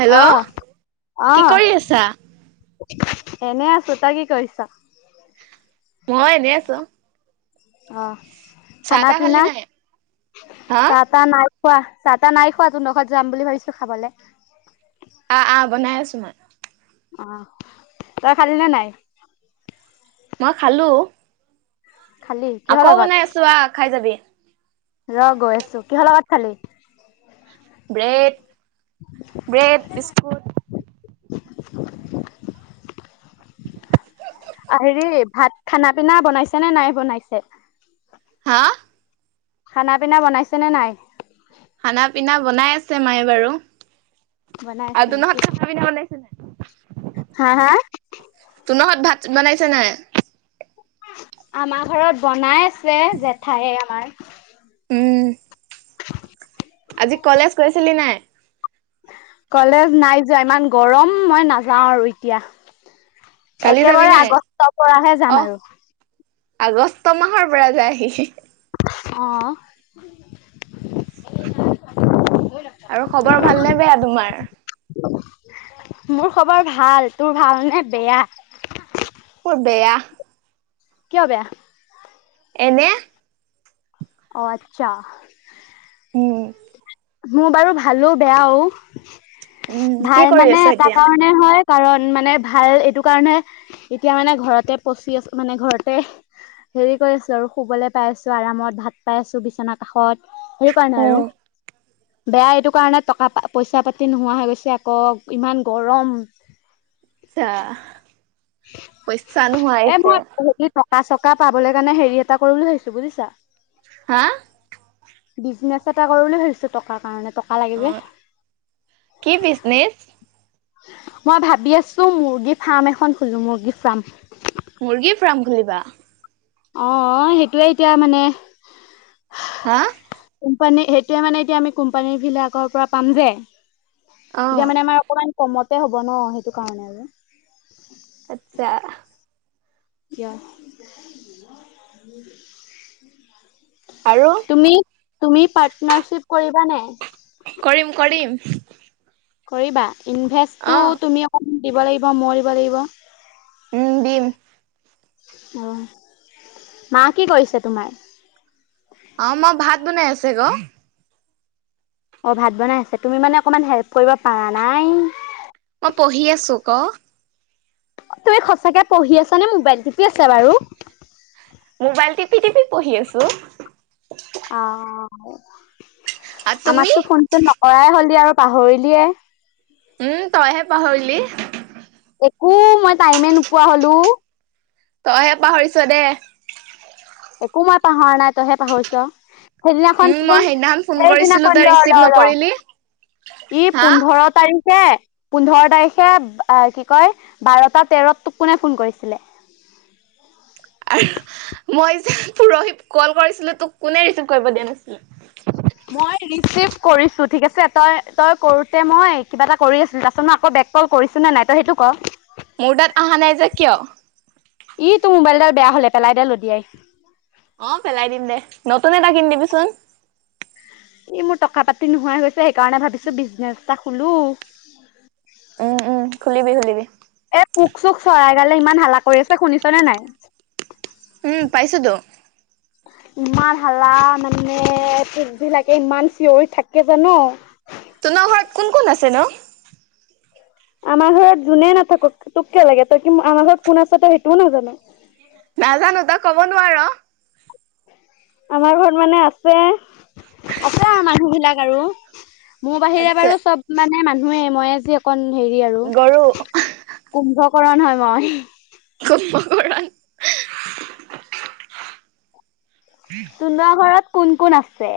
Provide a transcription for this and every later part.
Hello আহ কি আহ। কৰি আছা? এনে আছো তই কি কৰিছা। মই এনেই আছো। অহ চাহ খানা তাহ খালি পিনা নাই? হা চাহ তাহ নাই কোৱা চাহ তাহ নাই খোৱা তহঁতৰ ঘৰত যাম বুলি ভাবিছো খাবলৈ আহ আহ বনাই আছো মই। অ' তই খালি নে নাই? মই খালো খালি কিহৰ আকৌ লগত বনাই আছো আহ খাই যাবি। ৰ' গৈ আছো কিহৰ লগত খালি! ব্ৰেড ব্ৰেড বিস্কুট [inaudible] হেৰি ভাত খানা পিনা বনাইছে নে নাই বনাইছে! হা খানা পিনা বনাইছে নে নাই? খানা পিনা বনাই আছে মায়ে বাৰু বনাই আছে আৰু তহঁতৰ নেকি ঘৰত খানা পিনা বনাইছে নাই! হা হা তহঁতৰ ভাত বনাইছে নাই? আমাৰ ঘৰত বনাই আছে জেঠাইয়ে আমাৰ উম আজি কলেজ গৈছিলি নাই? কলেজ নাই যোৱা, ইমান গৰম, মই নাযাওঁ আৰু এতিয়া। কালি যাবি একেবাৰে নাই? আগষ্টৰ পৰাহে অহ যাম আৰু। আগষ্ট মাহৰ পৰা যায়। অ' [unintelligible] আৰু খবৰ ভালনে বেয়া তোমাৰ? মোৰ খবৰ ভাল। তোৰ ভাল নে বেয়া! মোৰ বেয়া কিয় বেয়া! এনে অ', আচ্ছা। উম। মোৰ বাৰু ভালো বেয়াও। উম কি ভাল কৰি মানে, আছ এটা এতিয়া? কাৰণে হয় কাৰণ মানে ভাল এইটো কাৰণে এতিয়া মানে ঘৰতে পচি আছো মানে ঘৰতে হেৰি কৰি আছো আৰু শুবলৈ পাই আছো, আৰামত ভাত পাই আছু বিছনাৰ কাষত। হেই কাৰণে আৰু। উম বেয়া এইটো কাৰণে টকা পা-পইচা পাতি নোহোৱা হৈ গৈছে। আকৌ ইমান গৰম। চা, পইচা নোহোৱা হৈছে পাঁচ টকা পাবলৈ কাৰণে হেৰি এটা কৰোঁ বুলি ভাবিছো বুজিছা হা? বিজনেছ এটা কৰো বুলি ভাবিছো টকাৰ কাৰণে টক অ', কি বিজনেচ? মই ভাবি আছু, মুৰ্গী ফাৰ্ম এখন খুলো। মুৰ্গী ফাৰ্ম। মুৰ্গীৰ ফাৰ্ম খুলিবা? অ', সেইটোৱে এতিয়া মানে হা? মানে, সেইটোৱে মানে এতিয়া আমি কোম্পানী বিলাকৰ পৰা পাম যে অ তিতা মানে আমাৰ অকমান কমতে হ'ব ন, সেইটো কাৰণে আৰু। আচ্ছা। কিয় [unintelligible] আৰু তুমি তুমি পাৰ্টনাৰশ্বিপ কৰিবা নে? কৰিম-কৰিম। কৰিবা? ইনভেষ্টটু অ তুমি অকণ দিব লাগিব, মই দিব লাগিব। উম, দিম। অ, মা কি কৰিছে তোমাৰ? অ', মা ভাত বনাই আছে গ। অ', ভাত বনাই আছে। তুমি মানে অকণমান হেল্প কৰিব পাৰা নাই! মই পঢ়ি আছো ক তুমি সঁচাকে পঢ়ি আছা নে মোবাইল টিপি আছা বাৰু? মোবাইল টিপি-টিপি পঢ়ি আছু। অ, আৰু তুমি আমাটো ফোন-চোন নকৰাই হ'লি আৰু। পাহৰিলিয়ে। উম, তইহে পাহৰিলি। একো মই টাইমে নোপোৱা হ'লো। তইয়ে, পাহৰিছ দে। একো মই পাহৰা নাই, তইহে পাহৰিছ। সেইদিনাখন উম মই চোন, সেইদিনাখন ফোন কৰিছিলো সেইদিনাখন তই ৰিচিভ ৰ-ৰ-ৰ। নকৰিলি ই হা পোন্ধৰ তাৰি পোন্ধৰ তাৰিখে কি কয়, বাৰটা তেৰত তোক কোনে ফোন কৰিছিলে? [inaudible] ৰহিব কল কৰিছিলে তোক, কোনে ৰিচিভ কৰিব দিয়া নাছিলে? মই ৰিচিভ কৰিছো ঠিক আছে, তই তই কৰোতে মই কিবা এটা কৰি আছিলো। তাৰছত আকৌ এক কল কৰিছো নে নাই, তই সেইটো ক? মোৰ তাত অহা নাই যে কিয়? ই তোৰ মোবাইলডাল বেয়া হলে পেলাই দে লদিয়াই। অ, পেলাই দিম দে। নতুন এটা কিন দিবিচুন। ই, মোৰ টকা-পাতি নোহাই হৈছে। সেইকাৰণে ভাবিছো বিজনেচ এটা খুলু। উম উম, খুলিবি-খুলিবি। এ, পোক-চোক, চৰাই গালে ইমান হালা কৰি আছে। শুনিছনে নাই? উম, পাইছুতু। ইমান হালা মানে, পুকবিলাকে ইমান চিঞৰি থাকে জানো? তুনধৰ ঘৰত কোন-কোন আছেনু? আমাৰ ঘৰত যোনে নাথাকক তোক কিয় লাগে? তই কি আমাৰ ঘৰত কোন আছ তই সেইটোও নাজানো? নাজানো তই ক'ব নোৱাৰ? আমাৰ ঘৰত মানে আছে, আছে মানুহ বিলাক আৰু। মোৰ বাহিৰে আচ্ছা বাৰু চব মানে মানুহে, মই আজি অকন হেৰি আৰু গৰু। কুম্ভ কৰা নহয় মই। [unintelligible] তোন্তৰ ঘৰত কোন কোন আছে?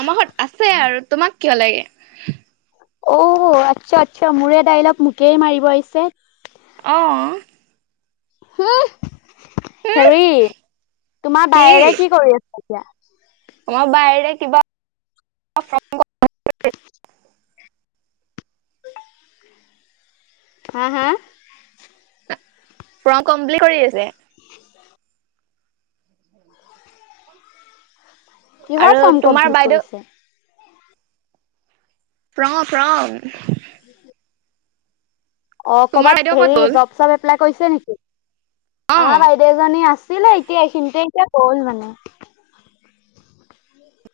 আমাৰ ঘৰত আছে আৰু তোমাক কিয় লাগে? অ' আচ্ছা আচ্ছা মোৰে দাইলগ মোকেই মাৰিব আহিছে। আহ। হুহ হেৰি তোমাৰ বাইৰে কি কৰি আছে? [unintelligible] তোমাৰ বাইৰে কিবা হা, হা ফৰ্ম কমপ্লিট কৰি আছে। আৰু কিহৰ ফৰ্ম তোমাৰ কমপ্লিট বাইদেউ কৰিছে? প্ৰ প্ৰম [inaudible] অ তোমাৰ কৰবাত বাইদেউ ক'ত হেৰি গ'ল? জব চব এপ্লাই কৰিছে নেকি? অ আমাৰ বাইদেউ এজনী আছে ছিলে এতিয়া এইখিনিতে এতিয়া হ'ল মানে।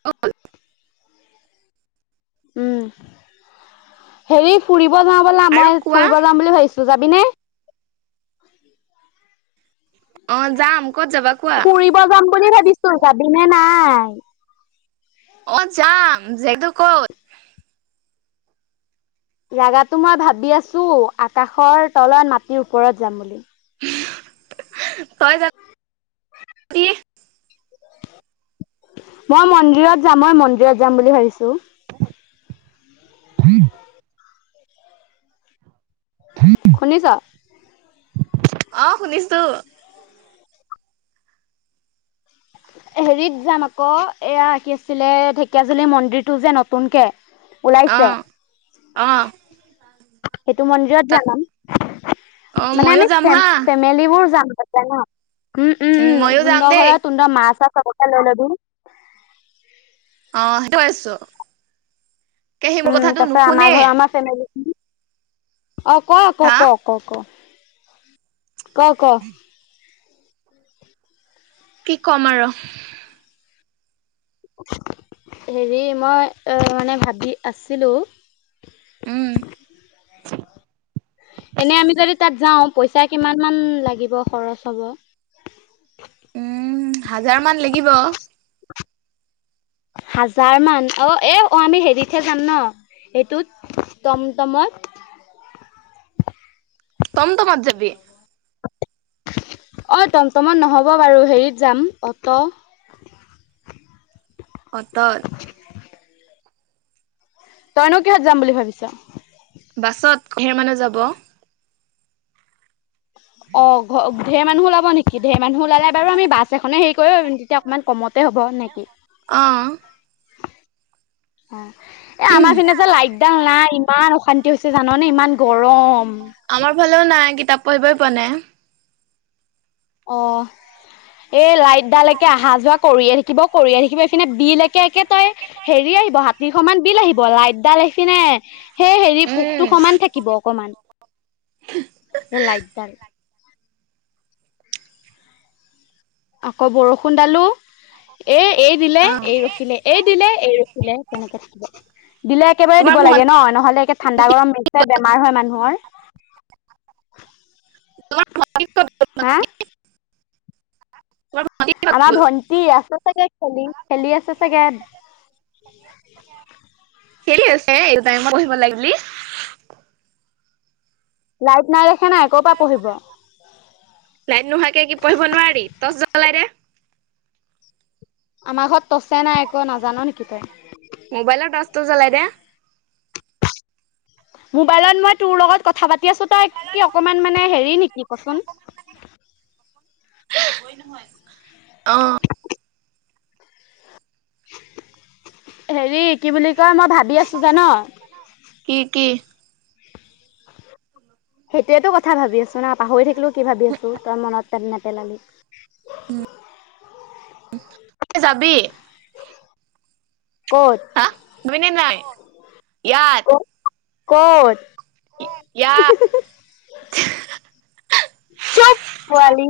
অ। উম, হেৰি ফুৰিব যাওঁ ব'লা, আৰু মই কোৱা ফুৰিব যাওঁ বুলি ভাবিছো। ত যাবি নে? অ যাম ক'ত যাবা কোৱা? ফুৰিব যাম বুলি ভাবিছো যাবিনে নাই? অ যাম যেটো কত জাগাতো মই ভাবি আছো আকাশৰ তলত মাটিৰ ওপৰত যাম বুলি তই জা কি মই মন্দিৰত যাম মই মন্দিৰত যাম বুলি ভাবিছো। হম শুনিছ আহ শুনিছোঁ হেৰিত যাম আকৌ এয়া কি আছিলে ঢেকিয়াজুলী মন্দিৰটো যে নতুনকে অ ওলাইছে। অ সেইটো মন্দিৰত তাত যাম, অ মানে মইয়ো আমি যাম হা ফেমিলি বোৰ যাম তাতে ন উম উম উম মইয়ো যাম তুণ্ডৰ দেই ঘৰত তুণ্ডৰ মা চা চবকে লৈ লবি অ সেইটো ভাবিছো উম তাপা আমাৰ ঘৰৰ আমাৰ ফেমিলি অ', কোৱা ক হা ক ক ক ক ক কি ক'ম আৰু হেৰি মই এ মানে ভাবি আছিলো উম এনে আমি যদি তাত যাওঁ পইচা কিমান মান লাগিব খৰচ হ'ব উম হাজাৰ মান লাগিব। হাজাৰ মান অ এ অ আমি হেৰিতহে যাম ন এইটোত টমটমত টমটমত যাবি অ' টমটমত নহ'ব বাৰু হেৰিত যাম অটো পতত তইনো কিহত যাম বুলি ভাবিছ? বাছত হে মানে যাব অ ঘ ধেৰ মানুহ উলাব নেকি ধেৰ মানুহ উলালে বাৰু আমি বাছ এখনে হেই কৰিবাৰম তেতিয়া অকণমান কমতে হ'ব নেকি? অ অ এ আমাৰ ফিনে যে লাইটডাল নাই ইমান অশান্তি হৈছে জাননে ইমান গৰম ল নাই কৰিবই পোৱা নাই অ এই লাইট ডালকে অহা যোৱা কৰিয়ে থাকিব কৰিয়ে থাকিব নে বিল একে একে তই হেৰি আহিব হাতী সমান বিল আহিব লাইটডাল সি কিনে সেই হে হেৰি উম পোকটো সমান থাকিব অকমান [unintelligible] এ লাইট দাল আকৌ বৰষুণ দালো এ এই দিলে, অ এই ৰখিলে, এই দিলে, এই ৰখিলে তেনেকে থাকিব দিলে একেবাৰে তোমাৰ দিব ভ লাগে ন নহলে একে ঠাণ্ডা গৰম মিক্স হৈ বেমাৰ হয় মানুহৰ [unintelligible] হা [inaudible] আমাৰ ভন্টি আছে চাগে খেলি খেলি আছে চাগে খেলি আছে এইটোটাইমই পঢ়িব লাগে বুলি লাইট নাই এ [unintelligible] লাইট নোহোৱাকে কি পঢ়িব নোৱাৰি [unintelligible] [inaudible] আমাৰ ঘৰত তছে নাই একো নাজান নেকি তই? টো জ্বলাই দে। মোবাইলত মই তোৰ লগত কথা পা টি আছো তই কি অকমান মানে হেৰি নেকি কচোন! [inaudible] হেৰি কি বুলি কয় মই ভাবি আছো জান। কি কি? সেইটোৱেতো কথা ভাবি আছো ন পাহৰি থাকিলো কি ভাবি আছো তই মনত নেপেলালি। উম। [unintelligible] যাবি? ক'ত হা মানে নাই? ইয়াত ক ক'ত? [inaudible] চোপ পোৱালি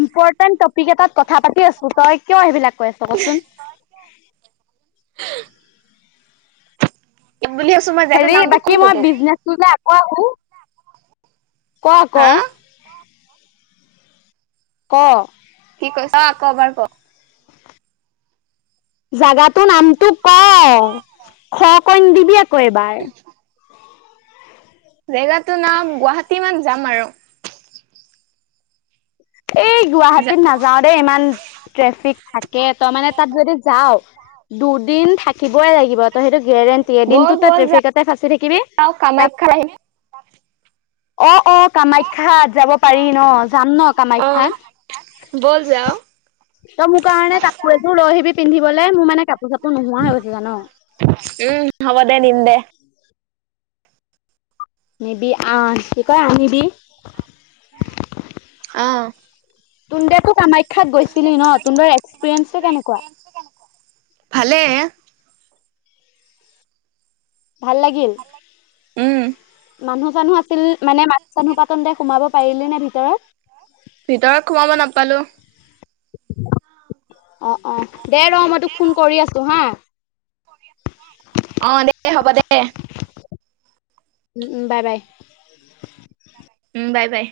ইম্পৰ্টেন্ট টপিক এটাত কথা পাতি আছো তই কিয় সেইবিলাক কৈ আছ কচোন [inaudible] ইয়াত বুলি আছো মই জেগাটোৰ হেৰি নামটো বাকী কমটো মই তোক। বিজনেচটো যে আকৌ আহো ক আকৌ হা? ক কি কৈছ আকৌ এবাৰ ক। জাগাত [inaudible] কই নিদিবি আকৌ এবাৰ। জেগাতো নাম গুৱাহাটী মান যাম আৰু। এই গুৱাহাটীত নাযাওঁ দেই ইমান ট্ৰেফিক থাকে তই মানে তাত যদি যাওঁ দুদিন থাকিবই লাগিব তই সেইটো গেৰেণ্টি এদিনটো ব'ল তই ব'ল ট্ৰেফিক এতে ফাঁচি থাকিবি যাওঁ তাৰ কামাখ্যা [unintelligible] অ', অ', কামাখ্যাত যাব পাৰি ন যাম ন আহ কামাখ্যাত বল যাও ত ই মোৰ কাৰণে কাপোৰ এযোৰ লৈ আহিবি পিন্ধিবলৈ মোৰ মানে কাপোৰ চাপোৰ নোহোৱা হৈ গৈছে জান উম হ'ব দে দিম দে। মেবি আহ কি কয় আহিবি অ [unintelligible] তো কামাই [unintelligible] গৈছিলি ন [unintelligible] এক্সপিৰিয়েঞ্চ টো কেনেকুৱা? ভালেই ভাল লাগিল উম মানুহ চানুহ আ [unintelligible] মানে মানুহ চানুহ [unintelligible] সোমাব পাৰিলি নে ভিতৰত? খোমাব নাপালো অ', অ', দে ৰ মই তোক ফোন কৰি আছো হা অ', দে হ'ব দে উ, উ বাই, বাই উ বাই, বাই